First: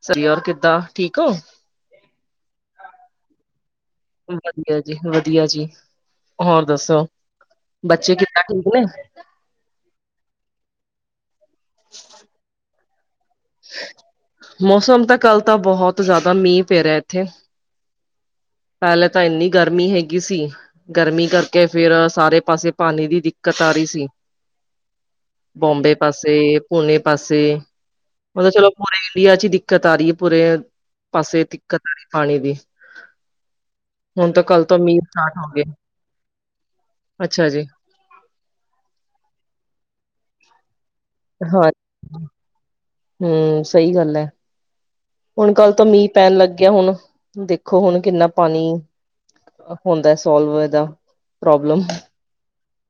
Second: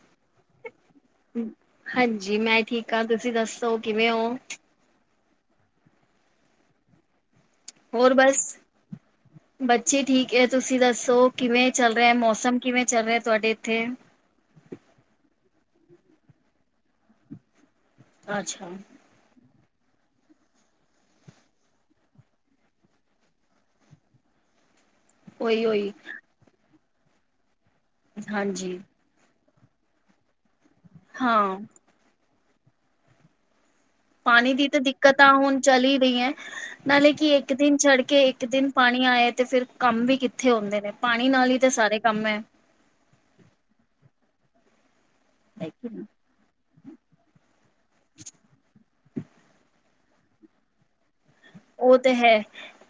Sir ਕਿੱਦਾਂ, ਠੀਕ ਹੋ? ਹਾਂਜੀ, ਮੈਂ ਠੀਕ ਹਾਂ, ਤੁਸੀਂ ਦੱਸੋ ਕਿਵੇਂ ਹੋ? ਠੀਕ ਏ, ਜੀ ਵਧੀਆ ਜੀ, ਹੋਰ ਦੱਸੋ? ਬੱਚੇ ਹੋਰ ਬਸ, ਕਿੱਦਾਂ ਠੀਕ ਨੇ? ਬੱਚੇ ਠੀਕ ਹੈ ਤੁਸੀਂ ਦੱਸੋ? ਕਿਵੇਂ ਚੱਲ ਰਿਹਾ ਮੌਸਮ ਕਿਵੇਂ ਚੱਲ ਰਿਹਾ ਤੁਹਾਡੇ ਇੱਥੇ ਮੌਸਮ ਤਾਂ ਕੱਲ ਤਾਂ ਬਹੁਤ ਜ਼ਿਆਦਾ ਮੀਂਹ ਪੈ ਰਿਹਾ ਇੱਥੇ। ਅੱਛਾ ਪਹਿਲੇ ਤਾਂ ਇੰਨੀ ਗਰਮੀ ਹੈਗੀ ਸੀ। ਗਰਮੀ ਕਰਕੇ ਫੇਰ ਸਾਰੇ ਪਾਸੇ ਪਾਣੀ ਦੀ ਦਿੱਕਤ ਆ ਰਹੀ ਸੀ। ਉਹੀ ਉਹੀ ਬੋਮਬੇ ਪਾਸੇ, ਪੁੂਣੇ ਪਾਸੇ, ਮਤਲਬ ਚਲੋ ਹਾਂਜੀ ਪੂਰੇ ਇੰਡੀਆ ਚ ਈ ਦਿੱਕ ਦਿੱਕਤ ਆਰੀ ਐ ਪੂਰੇ, ਪਾਸੇ ਤ ਹਾਂ ਦਿੱਕਤ ਆਰੀ ਪਾਣੀ ਦੀ। ਹੁਣ ਪਾਣੀ ਕੱਲ ਦੀ ਤੋਂ ਤਾਂ ਮੀਂਹ ਦਿੱਕਤਾਂ ਸਟਾਰਟ ਹੋ ਹੁਣ ਗਏ ਚੱਲ ਹੀ ਰਹੀਆਂ, ਨਾਲੇ ਕਿ ਅੱਛਾ ਇੱਕ ਜੀ ਦਿਨ ਛੱਡ ਕੇ ਇੱਕ ਦਿਨ ਪਾਣੀ ਆਏ ਤੇ ਫਿਰ ਕੰਮ ਵੀ ਕਿੱਥੇ ਹੁੰਦੇ ਨੇ ਪਾਣੀ ਨਾਲ ਹੀ ਹਾਂ ਤਾਂ ਸਾਰੇ ਕੰਮ ਐ। ਹੂੰ ਸਹੀ ਗੱਲ ਐ, ਹੁਣ ਕੱਲ ਤੋ ਮੀਂਹ ਪੈਣ ਲੱਗ ਗਿਆ ਹੁਣ ਦੇਖੋ ਹੁਣ ਕਿੰਨਾ ਪਾਣੀ, ਹੋਦਾ ਸੋਲਵ ਇੰਦਾ। ਉਹ ਤੇ ਹੈ।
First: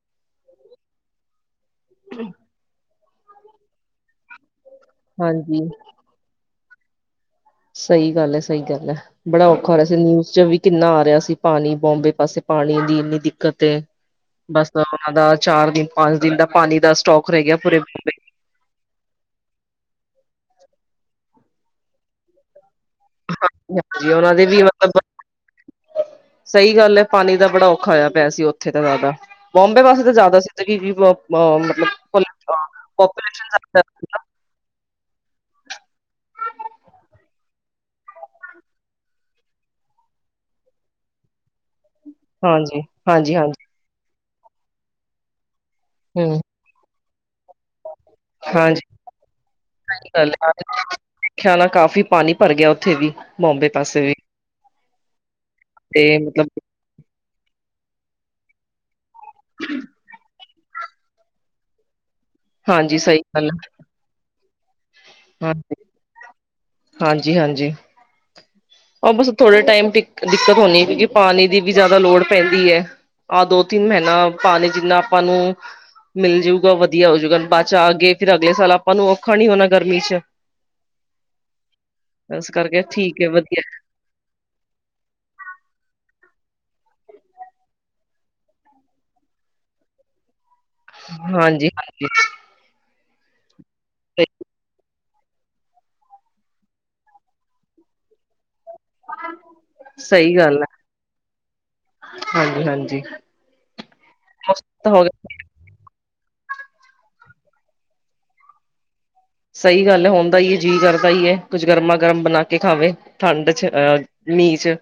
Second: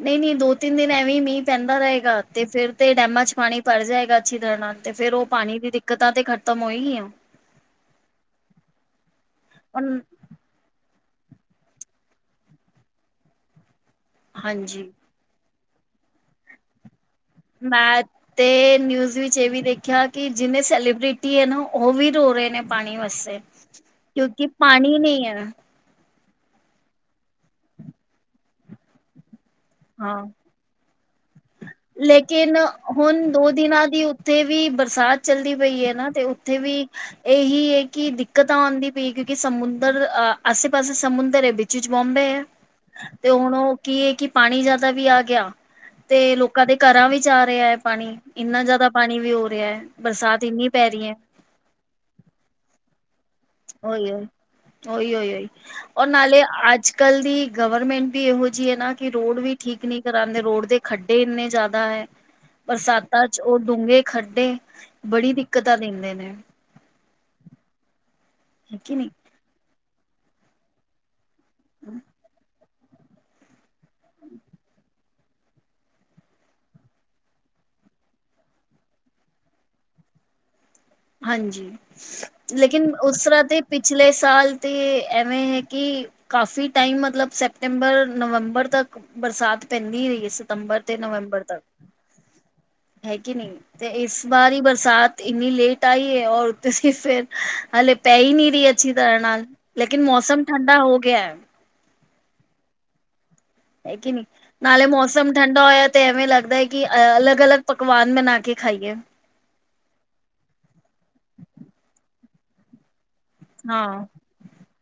ਨਈ-ਨਈ ਦੋ-ਤਿੰਨ ਦਿਨ ਐਵੇਂ ਮੀਂਹ ਪੈਂਦਾ ਰਹੇਗਾ ਤੇ ਫੇਰ ਤੇ ਡੈਮਾਂ ਚ ਪਾਣੀ ਭਰ ਜਾਏਗਾ ਅੱਛੀ ਤਰ੍ਹਾਂ ਨਾਲ। ਤੇ ਫੇਰ ਉਹ ਪਾਣੀ ਹਾਂਜੀ ਦੀ ਦਿੱਕਤਾਂ ਤੇ ਖ਼ਤਮ ਹੋਈ ਹੀ ਐ। ਸਹੀ ਗੱਲ ਐ, ਸਹੀ ਗੱਲ ਐ, ਬੜਾ ਔਖਾ ਹੋ ਰਿਹਾ ਸੀ ਨਿਊਜ਼ ਚੋ ਵੀ ਕਿੰਨਾ ਆ ਰਿਹਾ ਸੀ ਪਾਣੀ ਬੋਂਬੇ ਪਾਸੇ ਪਾਣੀ ਦੀ ਇੰਨੀ ਦਿੱਕਤ ਏ। ਬਸ ਹਾਂਜੀ ਉਹਨਾਂ ਦਾ ਚਾਰ ਦਿਨ, ਪੰਜ ਦਿਨ ਦਾ ਪਾਣੀ ਦਾ ਸਟੋਕ ਰਹਿ ਗਿਆ ਪੂਰੇ ਮੈਂ ਬੰਬੇ। ਤੇ ਨਿਊਜ਼ ਵਿੱਚ ਇਹ ਵੀ ਦੇਖਿਆ ਕੀ ਜਿੰਨੇ ਸੈਲੀਬ੍ਰਿਟੀ ਐ ਨਾ ਉਹ ਵੀ ਰੋ ਰਹੇ ਨੇ ਪਾਣੀ ਵਾਸੇ, ਹਾਂਜੀ ਉਹਨਾਂ ਦੇ ਕਿਉਂਕਿ ਵੀ ਪਾਣੀ ਮਤਲਬ ਨਈ ਐ। ਸਹੀ ਗੱਲ ਐ, ਪਾਣੀ ਦਾ ਬੜਾ ਔਖਾ ਹੋਇਆ ਪਿਆ ਸੀ ਉੱਥੇ ਤਾਂ ਜ਼ਿਆਦਾ। ਬੋਂਬੇ ਵਾਸਤੇ ਤਾਂ ਹਾਂ ਜ਼ਿਆਦਾ ਸੀ ਤਲਬ ਲੇਕਿਨ ਹੁਣ ਦੋ ਦਿਨਾਂ ਦੀ [unintelligible] ਉੱਥੇ ਵੀ ਬਰਸਾਤ ਚੱਲਦੀ ਪਈ ਐ ਨਾ ਤੇ ਉੱਥੇ ਵੀ ਇਹੀ ਹੈ ਕੀ ਦਿੱਕ ਦਿੱਕਤਾਂ ਆਉਂਦੀ ਪਈ ਕਿਉਂਕਿ ਸਮੁੰਦਰ ਅਹ ਆਸੇ- ਪਾਸੇ ਸਮੁੰਦਰ ਐ ਵਿੱਚ ਚ ਬੋਂਬੇ ਐ, ਹਾਂਜੀ ਤੇ ਹਾਂਜੀ ਹੁਣ ਹਾਂਜੀ ਕੀ ਏਹ ਕੀ ਪਾਣੀ ਜਿਆਦਾ ਵੀ ਆ ਗਿਆ। ਤੇ ਹਮ ਲੋਕਾਂ ਦੇ ਘਰਾਂ ਵਿੱਚ ਆ ਰਿਹਾ ਐ। ਪਾਣੀ ਇੰਨਾ ਹਾਂਜੀ ਜ਼ਿਆਦਾ ਪਾਣੀ ਵੀ ਹੋ ਰਿਹਾ ਹੈ ਬਰਸਾਤ ਇੰਨੀ ਪੈ ਰਹੀ ਐ। ਖਿਆਲਾ ਕਾਫ਼ੀ ਪਾਣੀ ਭਰ ਗਿਆ ਉੱਥੇ ਵੀ ਬੋਂਬੇ ਪਾਸੇ ਉਈ ਵੀ ਓ, ਓ ਈ-ਓ ਈ ਓ ਈ, ਓ ਤੇ ਨਾਲੇ ਮਤਲਬ ਅੱਜ ਕੱਲ੍ਹ ਦੀ ਗਵਰਮੈਂਟ ਵੀ ਇਹੋ ਜਿਹੀ ਹੈ ਨਾ ਕਿ ਰੋਡ ਵੀ ਠੀਕ ਨੀ ਤਰਾਂ ਦੇ ਰੋਡ ਦੇ ਖੱਡੇ ਇੰਨੇ ਜ਼ਿਆਦਾ ਐ, ਹਾਂਜੀ ਸਹੀ ਬਰਸਾਤਾਂ ਚ ਗੱਲ ਉਹ ਡੂੰਘੇ ਖੱਡੇ ਬੜੀ ਦਿੱਕਤਾਂ ਹਾਂਜੀ ਦਿੰਦੇ ਨੇ ਹਾਂਜੀ ਹਾਂਜੀ ਕਿ ਨਹੀਂ ਉਹ ਬਸ ਥੋੜੇ ਟਾਈਮ ਦਿੱਕ-ਦਿੱਕਤ ਹੋਣੀ, ਕਿਉਂਕਿ ਪਾਣੀ ਦੀ ਵੀ ਜ਼ਿਆਦਾ ਲੋੜ ਪੈਂਦੀ ਐ। ਆਹ ਦੋ-ਤਿੰਨ ਮਹੀਨਾ ਪਾਣੀ ਜਿੰਨਾ ਆਪਾਂ ਨੂੰ ਮਿਲ ਜੂਗਾ ਵਧੀਆ ਹੋਜੂਗਾ ਬਾਅਦ ਚ ਆ ਗਏ ਫਿਰ ਅਗਲੇ ਸਾਲ ਆਪਾਂ ਨੂੰ ਔਖਾ ਨੀ ਹੋਣਾ ਗਰਮੀ ਚ। ਹਾਂਜੀ। ਇਸ ਕਰਕੇ ਲੇਕਿਨ ਠੀਕ ਉਸ ਹੈ ਤਰ੍ਹਾਂ ਤੇ ਵਧੀਆ ਪਿਛਲੇ ਸਾਲ ਤੇ ਐਵੇਂ ਐ ਕੀ ਕਾਫ਼ੀ ਟਾਈਮ ਮਤਲਬ ਸੈਪਤੰਬਰ-ਨਵੰਬਰ ਤੱਕ ਬਰਸਾਤ ਪੈਂਦੀ ਰਹੀ ਹੈ ਸਤੰਬਰ- ਤੇ ਨਵੰਬਰ ਤੱਕ ਹਾਂਜੀ ਹਾਂਜੀ। ਹੈ ਕੇ ਨੀ ਤੇ ਇਸ ਸਹੀ ਵਾਰੀ ਬਰਸਾਤ ਇੰਨੀ ਲੇਟ ਤਾ ਏ ਆਓ ਤੁਸੀ ਫੇਰ ਹਲੇੇ ਪੈ ਹੀ ਨਹੀਂ ਰਹੀ ਏ ਅੱਛੀ ਤਰ੍ਹਾਂ ਨਾਲ ਲੇਕਿਨ ਸਹੀ ਮੌਸਮ ਗੱਲ ਠੰਡਾ ਹੈ ਹੋ ਗਿਆ ਐ। ਹਾਂਜੀ- ਹਾਂਜੀ। ਹੈ ਕੇ ਨੀ, ਨਾਲੇ ਤਾਂ ਹੋ ਮੌਸਮ ਠੰਡ ਨਾ ਐ ਤੇ ਐਵੇਂ ਲੱਗਦੈ ਐ ਕਿ ਅਲੱਗ- ਅਲੱਗ ਪਕਵਾਨ ਬਨਾ ਕੇ ਖਾਈਏ। ਸਈ ਗੱਲ ਏ ਹੁੰਦਾ ਈ ਏ, ਜੀ ਕਰਦਾ ਈ ਏ, ਕੁੱਝ ਗਰਮਾ- ਗਰਮ ਬਣਾ ਕੇ ਖਾਵੇ ਠੰਡ ਚ ਅ ਹਾਂ ਮੀਂ ਚ।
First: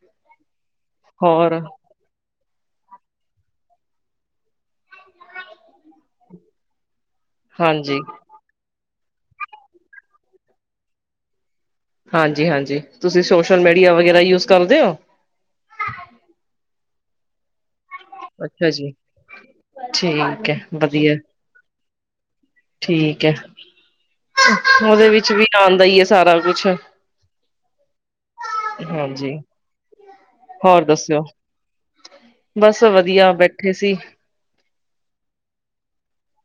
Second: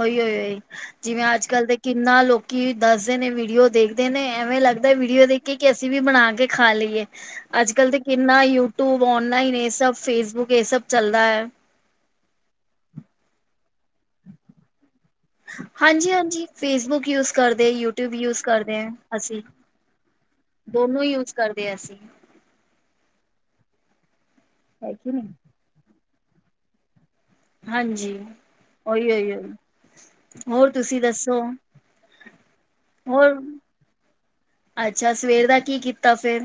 ਓਈਓ ਏ ਜਿਵੇਂ ਅੱਜ ਹੋਰ ਕੱਲ੍ਹ ਦੇ ਕਿੰਨਾ ਲੋਕੀ ਦੱਸਦੇ ਨੇ ਵੀਡੀਓ ਦੇਖਦੇ ਨੇ, ਐਵੇਂ ਲੱਗਦੈ ਵੀਡੀਓ ਦੇਖ ਕੇ ਕਿ ਅਸੀਂ ਵੀ ਬਣਾ ਕੇ ਖਾ ਲਈਏ। ਅੱਜ ਕਲ ਹਾਂਜੀ, ਤੇ ਕਿੰਨਾ ਯੂਟੂਬ, ਓਲਾਈਨ ਏ ਸਭ, ਫੇਸਬੁੱਕ ਏ ਸਭ ਚੱਲਦਾ ਐ। ਹਾਂਜੀ- ਹਾਂਜੀ। ਤੁਸੀਂ ਸੋਸ਼ਲ ਮੀਡੀਆ ਵਗੈਰਾ ਯੂਜ ਕਰਦੇ ਓ? ਹਾਂਜੀ - ਹਾਂਜੀ, ਫੇਸਬੁੱਕ ਯੂਜ ਕਰਦੇ, ਯੂ ਯੂਟੂਬ ਯੂਜ ਅੱਛਾ ਕਰਦੇ ਐ ਜੀ, ਅਸੀਂ, ਠੀਕ ਹੈ ਦੋਨੋ ਵਧੀਆ। ਯੂਜ ਕਰਦੇ ਐ ਅਸੀਂ। ਠੀਕ ਐ, ਹੈ ਓਦੇ ਕਿ ਨਹੀਂ ਵਿੱਚ ਵੀ ਆਂਦਾ ਈ ਏ ਸਾਰਾ ਕੁਛ। ਹਾਂਜੀ, ਓਈ- ਓਈ - ਹਾਂਜੀ। ਓਈ। ਹੋਰ ਤੁਸੀਂ ਦੱਸੋ? ਬਸ ਵਧੀਆ, ਹੋਰ ਬੈਠੇ ਸੀ। ਅੱਛਾ, ਸਵੇਰ ਦਾ ਕੀ ਕੀਤਾ ਫੇਰ?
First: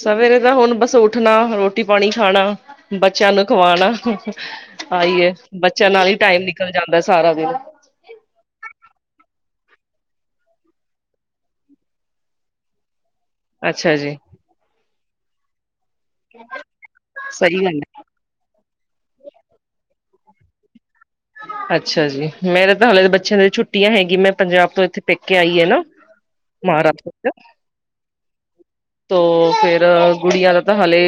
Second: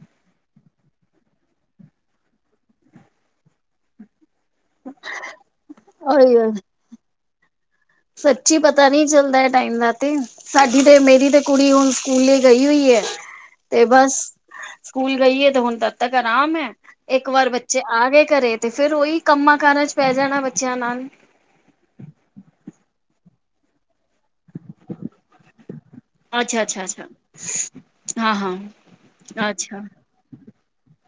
ਸਵੇਰੇ ਦਾ ਹੁਣ ਬਸ ਉੱਠਣਾ, ਰੋਟੀ -ਪਾਣੀ ਖਾਣਾ, ਬੱਚਿਆਂ ਨੂੰ ਖੁਆਣਾ ਆ ਈ ਏ, ਬੱਚਿਆਂ ਨਾਲ ਈ ਉਹੀ ਟਾਈਮ ਉਹੀ ਨਿਕਲ ਜਾਂਦੈ ਸਾਰਾ ਦਿਨ। ਸੱਚੀ, ਪਤਾ ਨੀ ਚੱਲਦਾ ਏ ਟਾਈਮ ਦਾ ਤੇ। ਸਾਡੀ ਤੇ, ਮੇਰੀ ਤੇ ਕੁੜੀ ਹੁਣ ਸਕੂਲ ਲਈ ਗਈ ਹੋਈ ਏ। ਤੇ ਅੱਛਾ ਬਸ ਜੀ, ਸਕੂਲ ਗਈ ਏ ਤੇ ਹੁਣ ਤੱਕ ਤੱਕ ਆਰਾਮ ਐ, ਏਕ ਵਾਰ ਸਹੀ ਗੱਲ ਬੱਚੇ ਆ ਗੇ ਘਰੇ ਤੇ ਫੇਰ ਓਈ ਕੰਮਾਂ- ਕਾਰਾ ਚ ਪੈ ਜਾਣਾ ਬੱਚਿਆਂ ਨਾਲ। ਅੱਛਾ ਜੀ! ਮੇਰੇ ਤਾਂ ਹਲੇੇ ਬੱਚਿਆਂ ਦੀ ਛੁੱਟੀਆਂ ਹੈਗੀ, ਮੈਂ ਪੰਜਾਬ ਤੋਂ ਐਥੇ ਪੇਕੇ ਆਈ ਆ ਨਾ ਅੱਛਾ ਅੱਛਾ ਮਹਾਰਾ। - ਅੱਛਾ ਹਾਂ ਹਾਂ [unintelligible] ਤੋ ਫੇਰ ਅੱਛਾ ਗੁੜੀਆਂ ਦਾ ਦਾ ਹਲੇ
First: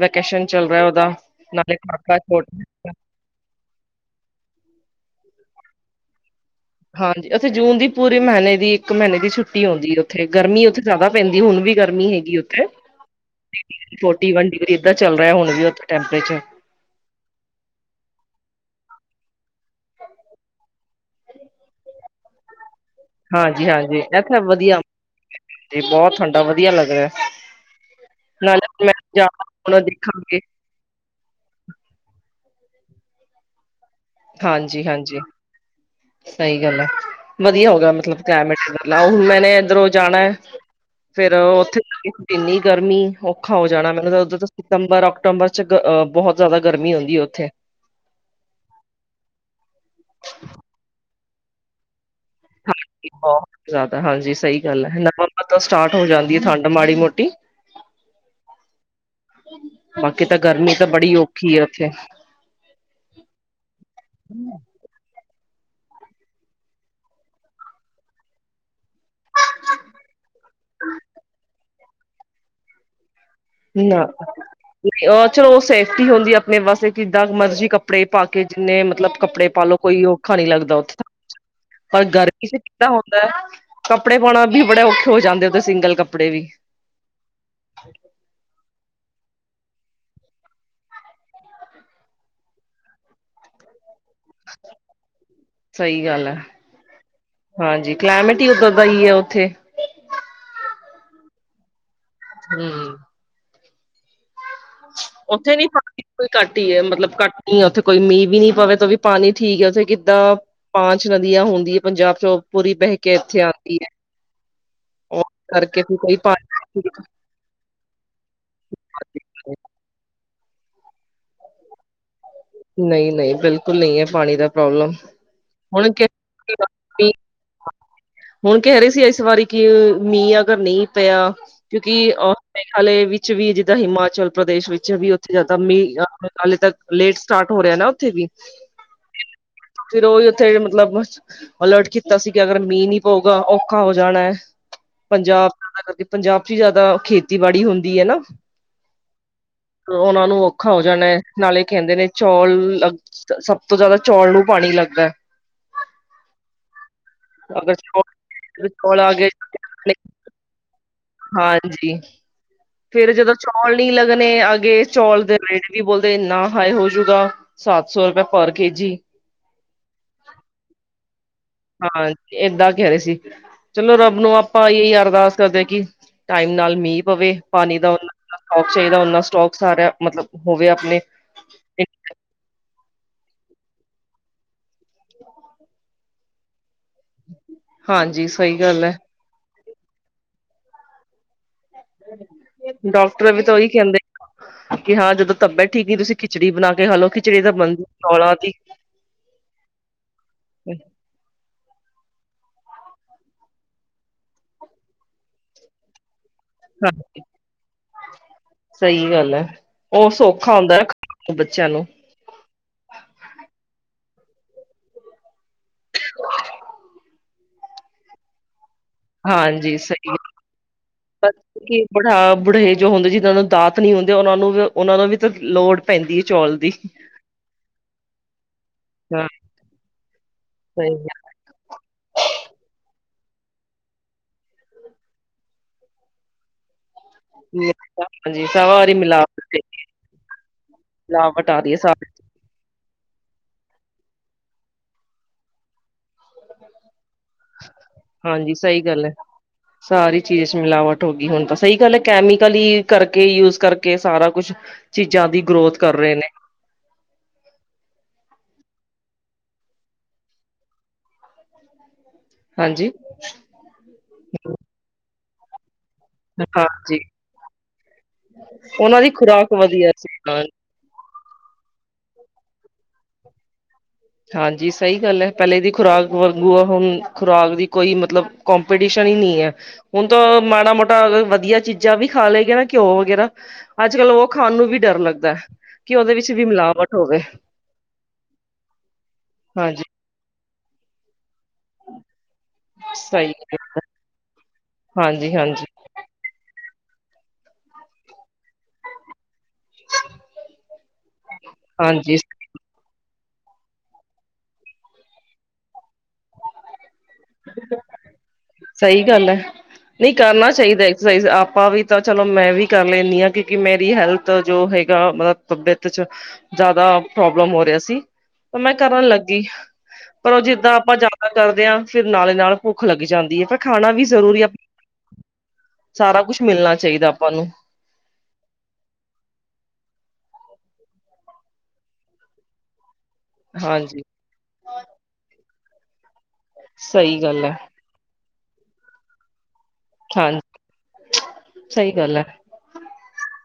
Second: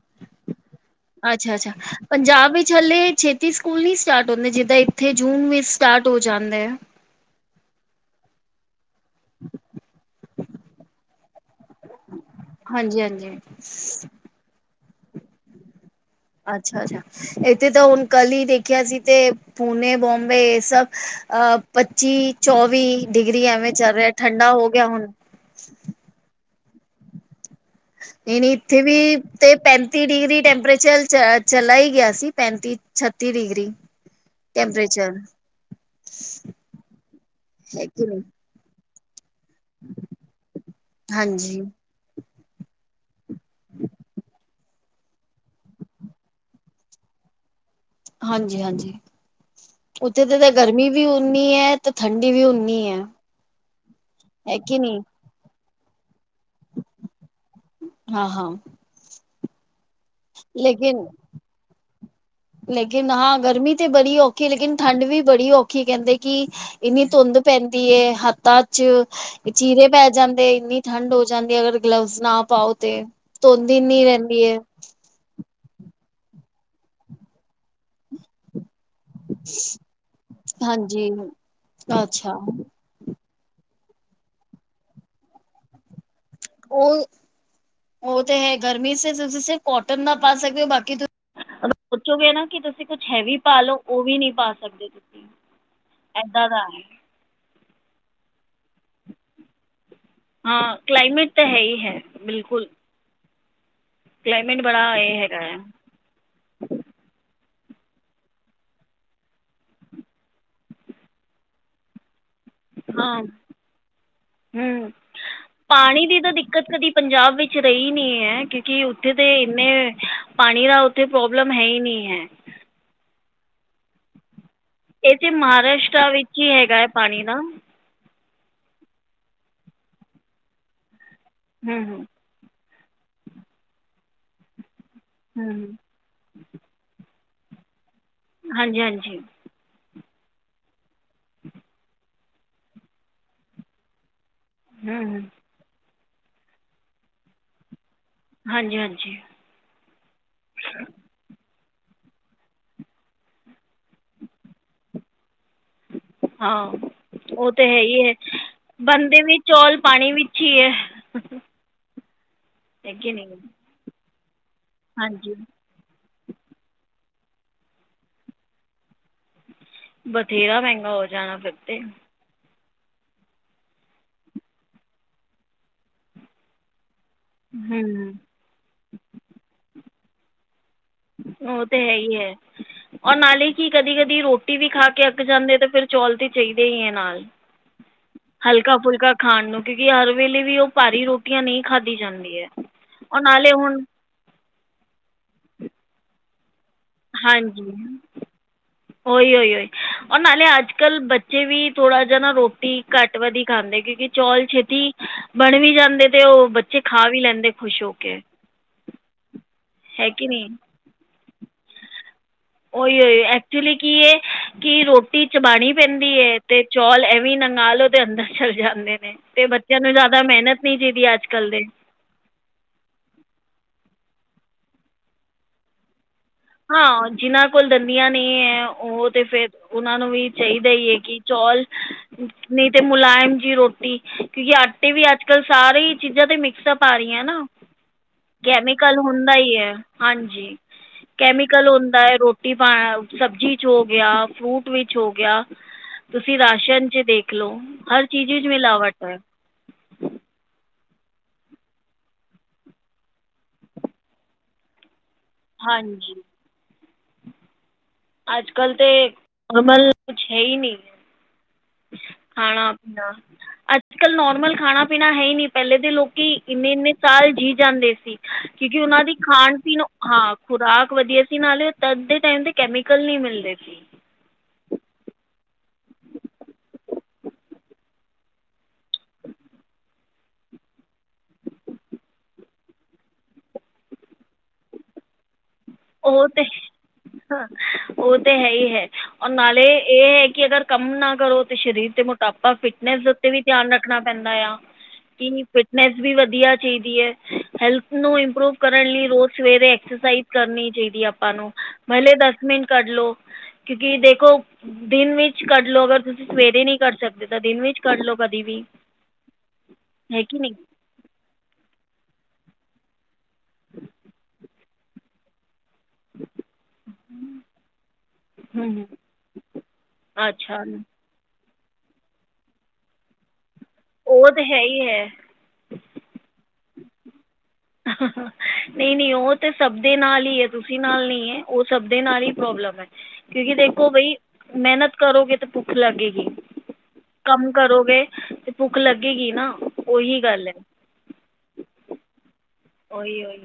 ਵੈਕੇਸ਼ਨ ਚੱਲ ਰੈ ਓ ਅੱਛਾ- ਅੱਛਾ, ਪੰਜਾਬ ਵਿੱਚ ਹਲੇ ਛੇ ਛੇਤੀ ਸਕੂਲ ਨੀ ਸਟਾਰਟ ਹੁੰਦੇ, ਜਿਦਾਂ ਇੱਥੇ ਜੂਨ ਵਿੱਚ ਸਟਾਰਟ ਹੋ ਜਾਂਦੇ ਐ। ਹਾਂਜੀ, ਉੱਥੇ ਜੂਨ ਦੀ ਪੂਰੇ ਮੈਂਨੇ ਦੀ ਇੱਕ ਮੀਂਨੇ ਦੀ ਛੁੱਟੀ ਹੁੰਦੀ ਏ ਉੱਥੇ, ਗਰਮੀ ਉੱਥੇ ਜਾਦਾ ਪੈਂਦੀ ਹੁਣ ਵੀ ਗਰਮੀ ਹੈਗੀ ਉੱਥੇ। ਹਾਂਜੀ-ਹਾਂਜੀ forty degree -forty one degree ਇਦਾਂ ਚੱਲ ਰਿਆ ਹੁਣ ਵੀ ਉੱਥੇ ਟੈਂਪਰੇਚਰ। ਅੱਛਾ- ਅੱਛਾ, ਐਦੇ ਤਾਂ ਹੁਨ ਕੱਲ ਈ ਦੇਖਿਆ ਸੀ ਤੇ ਪੁੂਨੇ, ਬੋਮਬੇ ਏ ਸਭ ਅ ਪੱਚੀ, ਚੌਵੀ ਡਿਗਰੀ ਐਵੇਂ ਚੱਲ ਹਾਂਜੀ-ਹਾਂਜੀ ਰਿਆ ਇੱਥੇ ਠੰਡਾ ਹੋ ਵਧੀਆ ਗਿਆ ਹੁਣ ਤੇ ਬਹੁਤ ਠੰਡਾ ਵਧੀਆ ਲੱਗ ਰੈ। ਨਈ- ਨਈ, ਇੱਥੇ ਵੀ ਤੇ ਹੁਣ ਪੈਂਤੀ ਡਿਗਰੀ ਦੇਖਾਂਗੇ ਟੈਂਪਰੇਚਰ ਚ -ਚਲਾ ਈ ਗਿਆ ਸੀ ਪੈਂਤੀ, ਛੱਤੀ ਡਿਗਰੀ। ਹਾਂਜੀ- ਟੈਂਪਰੇਚਰ ਹਾਂਜੀ ਸਈ ਗੱਲ ਐ। ਵਧੀਆ ਹੋ ਹੈ ਗਿਆ ਕਿ ਮਤਲਬ ਨਹੀਂ ਕਲਾਈਮੇਟ ਦਾ ਲਓ, ਹੁਣ ਮੈਨੇ ਐਧਰੋਂ ਜਾਣਾ ਐ ਫੇਰ ਹਾਂਜੀ। ਓਥੇ ਇੰਨੀ ਗਰਮੀ, ਔਖਾ ਹੋ ਜਾਣਾ ਮੈਨੂੰ ਤਾਂ ਉਧਰ ਤਾਂ ਸਿਤੰਬਰ, ਓਕਟਮਬਰ ਚ ਗ -ਬਹੁਤ ਜਾਦਾ ਗਰਮੀ ਹੋਂਦੀ ਏ ਓਥੇ। ਹਾਂਜੀ- ਹਾਂਜੀ। ਉੱਥੇ ਤੇ ਤਾਂ ਗਰਮੀ ਵੀ ਉਨੀ ਐ ਤੇ ਠੰਡੀ ਵੀ ਉ ਹਾਂਜੀ ਬਹੁਤ ਜਾਦਾ, ਹਾਂਜੀ ਸਈ ਕਿ ਗੱਲ ਐ। ਨਹੀਂ ਨਵੰਬਰ ਤੋਂ ਸਟਾਰਟ ਹੋ ਜਾਂਦੀ ਐ ਠੰਡ ਮਾੜੀ- ਮੋਟੀ। ਹਾਂ- ਹਾਂ। ਬਾਕੀ ਤਾਂ ਗਰਮੀ ਤਾਂ ਲੇਕਿਨ ਬੜੀ ਔਖੀ ਐ ਉੱਥੇ। ਲੇਕਿਨ ਹਾਂ ਗਰਮੀ ਤੇ ਬੜੀ ਔਖੀ ਲੇਕਿਨ ਠੰਡ ਵੀ ਬੜੀ ਔਖੀ ਕੈਂਦੇ ਕਿ ਇੰਨੀ ਧੁੰਦ ਪੈਂਦੀ ਏ ਹੱਥਾਂ ਚ ਚੀਰੇ ਪੈ ਜਾਂਦੇ, ਇੰਨੀ ਠੰਡ ਹੋ ਜਾਂਦੀ ਅਗਰ ਗਲਵਜ਼ ਨਾ ਪਾਓ ਤੇ ਧੁੰਦ ਨਈ ਇੰਨੀ ਰਹਿੰਦੀ ਏ ਹਾਂ ਅਹ ਚਲੋ ਉਹ ਸੇਫਟੀ ਹੁੰਦੀ ਹੈ। ਆਪਣੇ ਵਾਸਤੇ ਕਿਦਾਂ ਮਰਜ਼ੀ ਕੱਪੜੇ ਪਾ ਕੇ ਜਿੰਨੇ ਮਤਲਬ ਕੱਪੜੇ ਪਾ ਲਓ ਕੋਈ ਔਖਾ ਨਈ ਲੱਗਦਾ ਉੱਥੇ, ਹਾਂਜੀ ਪਰ ਅੱਛਾ ਗਰਮੀ ਚ ਹੁੰਦਾ, ਕੱਪੜੇ ਪਾਉਣਾ ਵੀ ਬੜੇ ਔਖੇ ਹੋ ਜਾਂਦੇ ਉਥੇ ਸਿੰਗਲ ਕੱਪੜੇ ਵੀ ਉਹ- ਉਹ ਤੇ ਹੈ। ਗਰਮੀ ਤੇ ਤੁਸੀਂ ਸਿਰਫ ਕੋਟਨ ਨਾ ਪਾ ਸਕਦੇ ਹੋ ਬਾਕੀ ਸੋਚੋਗੇ ਨਾ ਕਿ ਤੁਸੀਂ ਕੁਛ ਹੈਵੀ ਪਾ ਲਓ ਉਹ ਵੀ ਨੀ ਪਾ ਸਕਦੇ ਤੁਸੀਂ, ਸਹੀ ਗੱਲ ਏਦਾਂ ਦਾ ਹੈ। ਹਾਂਜੀ, ਕਲੈਮਟ ਹੀ ਉੱਧਰ ਪਈ ਹੈ ਉੱਥੇ ਹਾਂ, ਕਲਾਈਮੇਟ ਤਾਂ ਹੈ ਈ ਹੈ। ਹੂੰ ਬਿਲਕੁਲ ਕਲਾਈਮੇਟ ਬੜਾ ਇਹ ਹੈਗਾ ਉੱਥੇ ਹੈ ਵੀ ਬਿਲਕੁਲ ਘੱਟ ਹੀ ਹੈ। ਮਤਲਬ ਘੱਟ ਹੀ ਹੈ। ਉੱਥੇ ਕੋਈ ਮੀਂਹ ਵੀ ਨੀ ਪਵੇ ਤਾਂ ਵੀ ਪਾਣੀ ਠੀਕ ਹੈ। ਉੱਥੇ ਕਿੱਦਾਂ ਪਾਂਚ ਨਦੀਆਂ ਹੁੰਦੀ ਹੈ। ਪੰਜਾਬ ਚ ਪੂਰੀ ਬਹਿ ਕੇ ਇੱਥੇ ਆਦੀ ਹੈ। ਹੂੰ ਉਹ ਕਰਕੇ ਵੀ ਪਾਣੀ ਕੋਈ ਦੀ ਤਾਂ ਦਿੱਕਤ ਪਾਣੀ ਕਦੀ ਪੰਜਾਬ ਵਿੱਚ ਰਹੀ ਨਈ ਹੈ। ਕਿਉਂਕਿ ਉੱਥੇ ਤੇ ਇੰਨੇ ਪਾਣੀ ਦਾ ਉੱਥੇ ਪ੍ਰੋਬਲਮ ਹੈ ਈ ਨਈ ਹੈ। ਨਈ- ਨਈ ਬਿਲਕੁਲ ਨਈ ਹੈ। ਪਾਣੀ ਦਾ ਪ੍ਰੋਬਲਮ ਇੱਥੇ ਹੁਣ ਕਿ ਮਹਾਰਾਸ਼ਟਟਰ ਵੀ ਨਈ ਹੈਗਾ ਪਾਣੀ ਦਾ ਹੁਣ ਕਹਿ ਰਹੇ ਸੀ, ਇਸ ਵਾਰੀ ਕਿ ਮੀਂਹ ਅਗਰ ਨਈ ਪਿਆ, ਹੂੰ ਕਿਉਂਕਿ ਮੇਘਾਲੇ ਵਿੱਚ ਵੀ ਜਿੱਦਾਂ ਹਿਮਾਚਲ ਪ੍ਰਦੇਸ਼ ਵਿੱਚ ਵੀ ਉੱਥੇ ਹੂੰ ਜਾਂਦਾ, ਹੂੰ ਮੀਂਹ ਮੇਘਾਲੇ ਤੱਕ ਲੇਟ ਸਟਾਰਟ ਹੋ ਰਿਹਾ ਨਾ ਉੱਥੇ ਵੀ ਹਨਜੀ- ਹਨਜੀ ਫਿਰ ਉਹੀ ਉੱਥੇ ਮਤਲਬ, ਅਲਰਟ ਕੀਤਾ ਸੀ ਕਿ ਅਗਰ ਮੀਂਹ ਨੀ ਹੋਗਾ, ਔਖਾ ਹੋ ਜਾਣਾ ਹੈ। ਹੂੰ ਹੂੰ ਪੰਜਾਬ ਜ਼ਿਆਦਾ ਕਰਕੇ ਪੰਜਾਬ ਚ ਹੀ ਜ਼ਿਆਦਾ ਖੇਤੀਬਾੜੀ ਹੁੰਦੀ ਹੈਨਾ ਹਾਂਜੀ- ਹਾਂਜੀ ਉਹਨਾਂ ਨੂੰ ਔਖਾ ਹੋ ਜਾਣਾ, ਨਾਲੇ ਕਹਿੰਦੇ ਨੇ ਚੌਲ ਵੀ ਲੱ ਸ-ਸਭ ਤੋਂ ਜਿਆਦਾ ਚੌਲ ਨੂੰ ਪਾਣੀ ਲੱਗਦਾ। ਹਾਂ ਉਹ ਤੇ ਅਗਰ ਹੈਹੀ ਏ। ਚੌਲ ਚੌਲ ਆ ਬੰਦੇ ਗਏ ਵੀ ਚੌਲ ਪਾਣੀ ਵਿੱਚ ਈ ਏ। ਹਾਂਜੀ, ਫੇਰ ਜਦੋਂ ਨਹੀਂ ਚੌਲ ਨੀ ਲੱਗਣੇ ਅਗੇ ਚੌਲ ਹਾਂਜੀ ਦੇ ਰੇਟ ਕੀ ਬੋਲਦੇ ਇੰਨਾ ਹਾਈ ਹੋਜੂਗਾ ਸੱਤ ਸੌ ਰੁਪਏ ਪਰ ਕੇ ਜੀ। ਬਥੇਰਾ ਮਹਿੰਗਾ ਹੋ ਜਾਣਾ ਫਿਰ ਤਾਂ ਹਾਂ ਏਦਾਂ ਕੈ ਰਹੇ ਸੀ। ਚਲੋ ਰੱਬ ਨੂੰ ਆਪਾਂ ਇਹੀ ਏ ਅਰਦਾਸ ਕਰਦੇ ਹਾਂ ਕਿ ਟਾਈਮ ਨਾਲ ਮੀਂਹ ਪਵੇ। ਪਾਣੀ ਦਾ ਨਾ ਹੂੰ ਮਤਲਬ ਖਰਚੇ ਦਾ ਉਨਾ ਸਟੋਕ ਸਾਰਾ ਮਤਲਬ ਹੋਵੇ ਆਪਣੇ ਉਹ ਤੇ ਹੈ ਹੀ ਹੈ ਔਰ ਨਾਲੇ ਕੀ ਕਦੀ -ਕਦੀ ਰੋਟੀ ਵੀ ਖਾ ਕੇ ਅੱਕ ਜਾਂਦੇ ਤੇ ਫਿਰ ਚੌਲ ਤੇ ਚਾਈਦੇ ਹੀ ਹੈ ਨਾਲ ਹਾਂਜੀ ਸਹੀ ਹਲਕਾ- ਗੱਲ ਹੈ ਫੁਲਕਾ ਖਾਣ ਨੂੰ ਕਿਉਂਕਿ ਹਰ ਵੇਲੇ ਵੀ ਉਹ ਭਾਰੀ ਰੋਟੀਆਂ ਨਈ ਖਾਧੀ ਜਾਂਦੀ ਐ, ਉਹ ਡਾਕਟਰ ਵੀ ਨਾਲੇ ਤਾਂ ਉਹੀ ਹੁਣ ਕਹਿੰਦੇ ਕਿ ਹਾਂ ਜਦੋਂ ਤਬੀਅਤ ਠੀਕ ਨ ਤੁਸੀਂ ਖਿਚੜੀ ਬਣਾ ਕੇ ਖਾਲੋ ਖਿਚੜੀ ਤਾਂ ਹਾਂਜੀ ਬਣਦੀ ਚੌਲਾਂ ਦੀ ਉਹੀ ਓਈ-ਓਈ ਔਰ ਨਾਲੇ ਅੱਜ- ਕੱਲ੍ਹ ਬੱਚੇ ਵੀ ਥੋੜ੍ਹਾ ਜਿਹਾ ਨਾ ਰੋਟੀ ਘੱਟ ਵਧੀ ਖਾਂਦੇ ਕਿਉਂਕਿ ਚੌਲ ਛੇਤੀ ਬਣ ਵੀ ਜਾਂਦੇ ਤੇ ਉਹ ਬਚ ਹਾਂਜੀ ਸਹੀ ਗੱਲ ਐ ਹੈ ਉਹ ਕਿ ਨਹੀਂ ਸੌਖਾ ਹੁੰਦਾ ਬੱਚਿਆਂ ਨੂੰ ਉਹੀ ਉਹੀ ਐਕਚੁਲੀ ਕੀ ਏ, ਕਿ ਰੋਟੀ ਚਬਾਣੀ ਪੈਂਦੀ ਹੈ ਤੇ ਚੌਲ ਐਵੇਂ ਨੰਗਾਲੋ ਤੇ ਅੰਦਰ ਚਲ ਜਾਂਦੇ ਨੇ। ਤੇ ਹਾਂਜੀ ਬੱਚਿਆਂ ਨੂੰ ਜ਼ਿਆਦਾ ਮਿਹਨਤ ਨੀ ਚਾਹੀਦੀ, ਅੱਜ- ਕੱਲ ਦੇ। ਬੁਦਾ ਬੜੇਜ ਹੁੰਦੇ ਜਿਹਨਾਂ ਨੂੰ ਦਾਤ ਨੀ ਹੁੰਦੇ, ਉਹਨਾ ਨੂੰ ਵੀ, ਉਹਨਾਂ ਨੂੰ ਵੀ ਤਾਂ ਲੋੜ ਪੈਂਦੀ ਐ ਚੌਲ, ਦੀ ਹਾਂ ਜਿਹਨਾਂ ਕੋਲ ਦੰਦੀਆਂ ਨਹੀਂ ਐ, ਉਹ ਤੇ ਹਾਂ ਫਿਰ ਉਹਨਾਂ ਨੂੰ ਵੀ ਚਾਹੀਦਾ ਹੀ ਹੈ ਸਹੀ ਕੀ ਚੋਲ ਨਹੀਂ ਤੇ ਮੁਲਾਇਮ ਜਿਹੀ ਰੋਟੀ, ਕਿਉਂਕਿ ਆਟੇ ਵੀ ਅੱਜ- ਕੱਲ ਸਾਰੇ ਚੀਜ਼ਾਂ ਤੇ ਮਿਕਸਅੱਪ ਸਾਰੀਆਂ ਨਾ, ਹਾਂਜੀ ਸਾਰੀ ਕੈਮੀਕਲ ਹੁੰਦਾ ਮਿਲਾਵਟ ਹੀ ਤੇ ਹੈ, ਹਾਂਜੀ। ਮਿਲਾਵਟ ਆ ਕੈਮੀਕਲ ਰਹੀ ਹੈ ਹੁੰਦਾ ਸਾਰੀ ਐ, ਰੋਟੀ ਰੋਟੀ ਪਾ ਸਬਜ਼ੀ ਚ ਹੋ ਗਿਆ, ਫਰੂਟ ਵਿੱਚ ਹੋ ਗਿਆ, ਤੁਸੀਂ ਰਾਸ਼ਨ ਚ ਦੇ- ਖ ਲੋ, ਹਰ ਚੀਜ਼ ਹਾਂਜੀ ਸਹੀ ਮਿਲਾਵਟ ਗੱਲ ਹੈ ਐ। ਸਾਰੀ ਚੀਜ਼ ਮਿਲਾਵਟ ਹੋ ਗਈ ਹੁਣ ਤਾਂ, ਸਹੀ ਗੱਲ ਐ ਕੈਮੀਕਲ ਹੀ ਕਰਕੇ ਯੂਜ ਕਰਕੇ ਸਾਰਾ ਕੁਛ ਚੀਜ਼ਾਂ ਦੀ ਗਰੋਥ ਕਰ ਰਹੇ ਹਾਂਜੀ ਨੇ। ਅੱਜ- ਕੱਲ ਤੇ, ਨੋਰਮਲ ਕੁਛ ਹੈ ਹੀ ਨਹੀਂ। ਖਾਣਾ ਹਾਂਜੀ -ਪੀਣਾ ਅੱਜ ਕੱਲ੍ਹ ਨੋਰਮਲ ਖਾਣਾ ਪੀਣਾ ਹੈ ਹੀ ਨਹੀਂ। ਪਹਿਲੇ ਦੇ ਲੋਕ ਕਿ ਇੰਨੇ -ਇੰਨੇ ਹਾਂਜੀ ਸਾਲ ਜੀ ਜਾਂਦੇ ਸੀ। ਕਿਉਂਕਿ ਉਹਨਾਂ ਦੀ ਖਾਣ -ਪੀਣ ਹਾਂ, ਖੁਰਾਕ ਵਧੀਆ ਸੀ ਨਾਲੇ। ਤਦ ਦੇ ਟਾਈਮ ਤੇ, ਕੈਮੀਕਲ ਨਹੀਂ ਮਿਲਦੇ ਸੀ। ਹਾਂਜੀ ਸਹੀ ਗੱਲ ਐ, ਪਹਿਲੇ ਦੀ ਖੁਰਾਕ ਵਾਂਗੂ, ਓਹ ਖੁਰਾਕ ਦੀ ਕੋਈ ਮਤਲਬ ਕਪੀਟੀਸ਼ਨ ਹੀ ਨਹੀਂ ਐ। ਹੁਣ ਤਾਂ ਮਾੜਾ ਮੋਟਾ ਵਧੀਆ ਚੀਜ਼ਾਂ ਵੀ ਖਾ ਲਏ ਗਾ ਨਾ ਘਿਓ ਵਗੈਰਾ। ਅੱਜ -ਕੱਲ ਉਹ ਖਾਣ ਨੂੰ ਵੀ ਡਰ ਲੱਗਦਾ, ਕਿ ਉਹਦੇ ਉਹ ਵਿੱਚ ਤੇ ਵੀ ਮਿਲਾਵਟ ਹੋਵੇ। ਹਾਂ, ਉਹ ਤੇ ਹੈ ਹੀ ਹੈ, ਔਰ ਨਾਲੇ ਹਾਂਜੀ ਇਹ ਹੈ ਕਿ ਅਗਰ ਕੰਮ ਨਾ ਕਰੋ ਤੇ ਸਰੀਰ ਤੇ ਮੋਟਾਪਾ ਫਿਟ ਫਿਟਨੈਸ ਉੱਤੇ ਵੀ ਸਹੀ ਧਿਆਨ ਰੱਖਣਾ ਪੈਂਦਾ ਆ, ਹਾਂਜੀ, ਕੀ ਹਾਂਜੀ, ਫਿਟਨੈਸ ਵੀ ਵਧੀਆ ਚਾਹੀਦੀ ਐ, ਹੈਲਥ ਨੂੰ ਇੰਪਰੂਵ ਕਰਨ ਲਈ ਰੋਜ਼ ਸਵੇਰੇ ਐਕਸਰਸਾਈਜ਼ ਕਰਨੀ ਚਾਹੀਦੀ ਆਪਾਂ ਨੂੰ। ਮਹਿਲੇ ਹਾਂਜੀ ਦੱਸ ਦਸ ਮਿੰਟ ਕੱਢ ਲੋ, ਕਿਉਂਕਿ ਦੇਖੋ ਦਿਨ ਵਿੱਚ ਕੱਢ ਲਓ, ਅਗਰ ਤੁਸੀਂ ਸਵੇਰੇ ਨਹੀਂ ਕਰ ਸਕਦ ਜਿਦਾਂ ਤ ਦਿਨ ਵਿੱਚ ਕੱਢ ਲੋ ਕਦੀ ਵੀ। ਸਹੀ ਗੱਲ ਐ, ਨਹੀਂ ਹੈ ਕਿ ਕਰਨਾ ਚਾਹੀਦਾ ਐਕਸਰਸਾਈਜ਼, ਆਪਾਂ ਵੀ ਤਾਂ ਚਲੋ ਮੈਂ ਵੀ ਕਰ ਲੈਂਨੂੰ ਆ। ਕਿਉਂਕਿ ਮੇਰੀ ਹੈਲਥ ਜੋ ਹੈਗਾ ਮਤਲਬ ਤਬਿਅਤ 'ਚ ਜਿਆਦਾ ਪ੍ਰੋਬਲਮ ਹੋ ਰਿਹਾ ਸੀ ਤੇ ਹੂੰ ਮੈਂ ਹੂੰ। ਕਰਨ ਲੱਗੀ ਪਰ ਉਹ ਅੱਛਾ ਜਿੱਦਾਂ ਆਪਾਂ ਜ਼ਿਆਦਾ ਕਰਦੇ ਆ, ਫਿਰ ਨਾਲੇ -ਨਾਲ ਭੁੱਖ ਲੱਗ ਜਾਂਦੀ ਹੈ ਫਿਰ ਖਾਣਾ ਵੀ ਉਹ ਜ਼ਰੂਰੀ ਤਾਂ ਆ, ਹੈ ਹੀ ਹੈ ਸਾਰਾ ਕੁਛ ਮਿਲਣਾ ਚਾਹੀਦਾ ਆਪਾਂ ਨੂੰ। ਨਹੀਂ, ਨਹੀਂ ਉਹ ਤੇ ਸਭ ਦੇ ਨਾਲ ਹੀ ਐ, ਤੁਸੀਂ ਨਾਲ ਨਹੀਂ ਐ, ਉਹ ਸਭ ਦੇ ਨਾਲ ਹੀ ਪ੍ਰੋਬਲਮ ਨੂੰ ਐ। ਕਿਉਂਕਿ ਦੇਖੋ ਹਾਂਜੀ ਬਈ, ਮਿਹਨਤ ਕਰੋਗੇ ਤੇ ਭੁੱਖ ਲੱਗੇਗੀ। ਸਹੀ ਗੱਲ ਕੰਮ ਹੈ ਕਰੋਗੇ ਤੇ ਭੁੱਖ ਲੱਗੇਗੀ ਨਾ। ਉਹੀ ਹਾਂਜੀ, ਗੱਲ ਹੈ ਸਹੀ ਗੱਲ ਐ। ਓਈ, ਓਈ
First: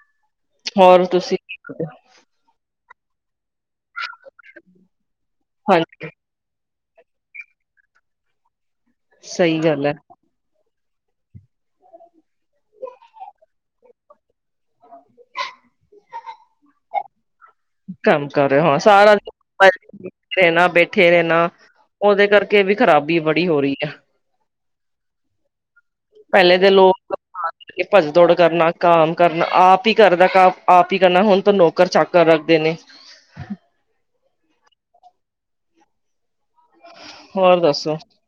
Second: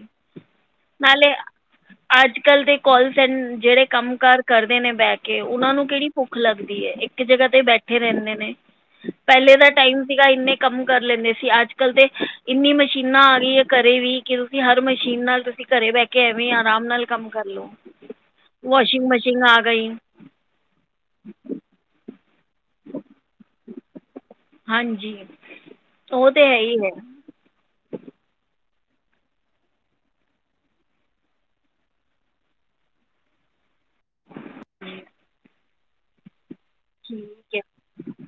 ਹੋਰ ਤੁਸੀਂ ਕੀ ਕਰ ਰਹੇ ਓ? ਅੱਜ, ਕੱਲ ਦੇ ਕੋਲਸ ਸੈਂ ਜੇੜੇ ਕੰਮ ਕਾਰ ਕਰਦੇ ਨੇ ਬੈਹ ਕੇ, ਉਨਾਂ ਨੂੰ ਕੇੜੀ ਹਾਂਜੀ ਭੁੱ ਖ ਲੱਗਦੀ ਐ, ਇੱਕ ਜਗ੍ਹਾ ਤੇ ਬੈਠੇ ਰੈਂਦੇ ਨੇ, ਪੈਲੇ ਸਹੀ ਦਾ ਗੱਲ ਹੈ। ਟਾਈਮ ਸੀ ਇੰਨੇ ਕੰਮ ਕਰ ਲੈਂਦੇ ਸੀ, ਅੱਜ ਕੱਲ ਤੇ ਇੰਨੀ ਮਸ਼ੀਨਾਂ ਆ ਗਈਆਂ ਕਰ ਦੇ ਵੀ ਕਿਉੰਕਿ ਤੁਸੀਂ ਹਰ ਮਸ਼ੀਨ ਨਾਲ ਤੁਸੀਂ ਘਰੇ ਬਹਿ ਕੇ ਐਵੇਂ ਈ ਆਰਾਮ ਨਾਲ ਕੰਮ ਕਰਲੋ। ਕੰਮ ਕਰ ਰਹੇ ਓਂ, ਸਾਰਾ ਦਿਨ ਬੈਠੇ ਰੈਣਾ ਓਦੇ ਕਰਕੇ ਵੀ ਖ਼ਰਾਬੀ ਬੜੀ ਹੋਰੀ ਆ। ਹਾਂਜੀ। ਉਹ ਤਾਂ ਪਹਿਲੇ ਹੈ ਦੇ ਹੀ ਹੈ ਲੋਕ [unintelligible] ਕੇ ਭੱਜ ਦੌੜ ਕਰਨਾ ਕਾਮ ਕਰਨਾ ਆਪ ਈ ਕਰਦਾ ਆਪ ਈ ਕਰਨਾ ਹੁਣ ਤਾਂ ਨੌਕਰ ਚਾਕਰ ਰੱਖਦੇ ਨੇ। ਓਰ ਹੋਰ ਦੱਸੋ ਬਸ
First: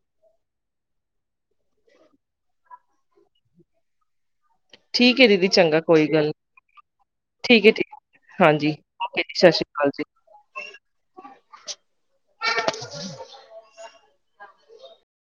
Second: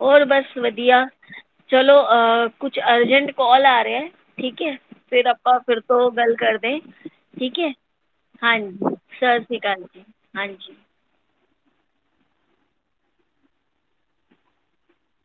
ਹੋਰ ਬਸ ਵਧੀਆ। ਚਲੋ ਕੁੱਛ ਅਰਜੈਂਟ ਕਾਲ ਆ ਰਿਐ ਠੀਕ ਐ। ਠੀਕ ਹੈ ਫੇਰ ਦੀਦੀ ਆਪਾਂ ਚੰਗਾ ਫਿਰ ਕੋਈ ਤੋਂ ਨਹੀਂ ਗੱਲ ਕਰਦੇ ਠੀਕ ਐ। ਹੈ ਹਾਂ ਹਾਂਜੀ ਓਕੇ ਜੀ ਸਸ ਸਤਿ ਸ੍ਰੀ ਸ਼੍ਰੀ ਕਾਲ ਅਕਾਲ ਜੀ ਹਾਂਜੀ।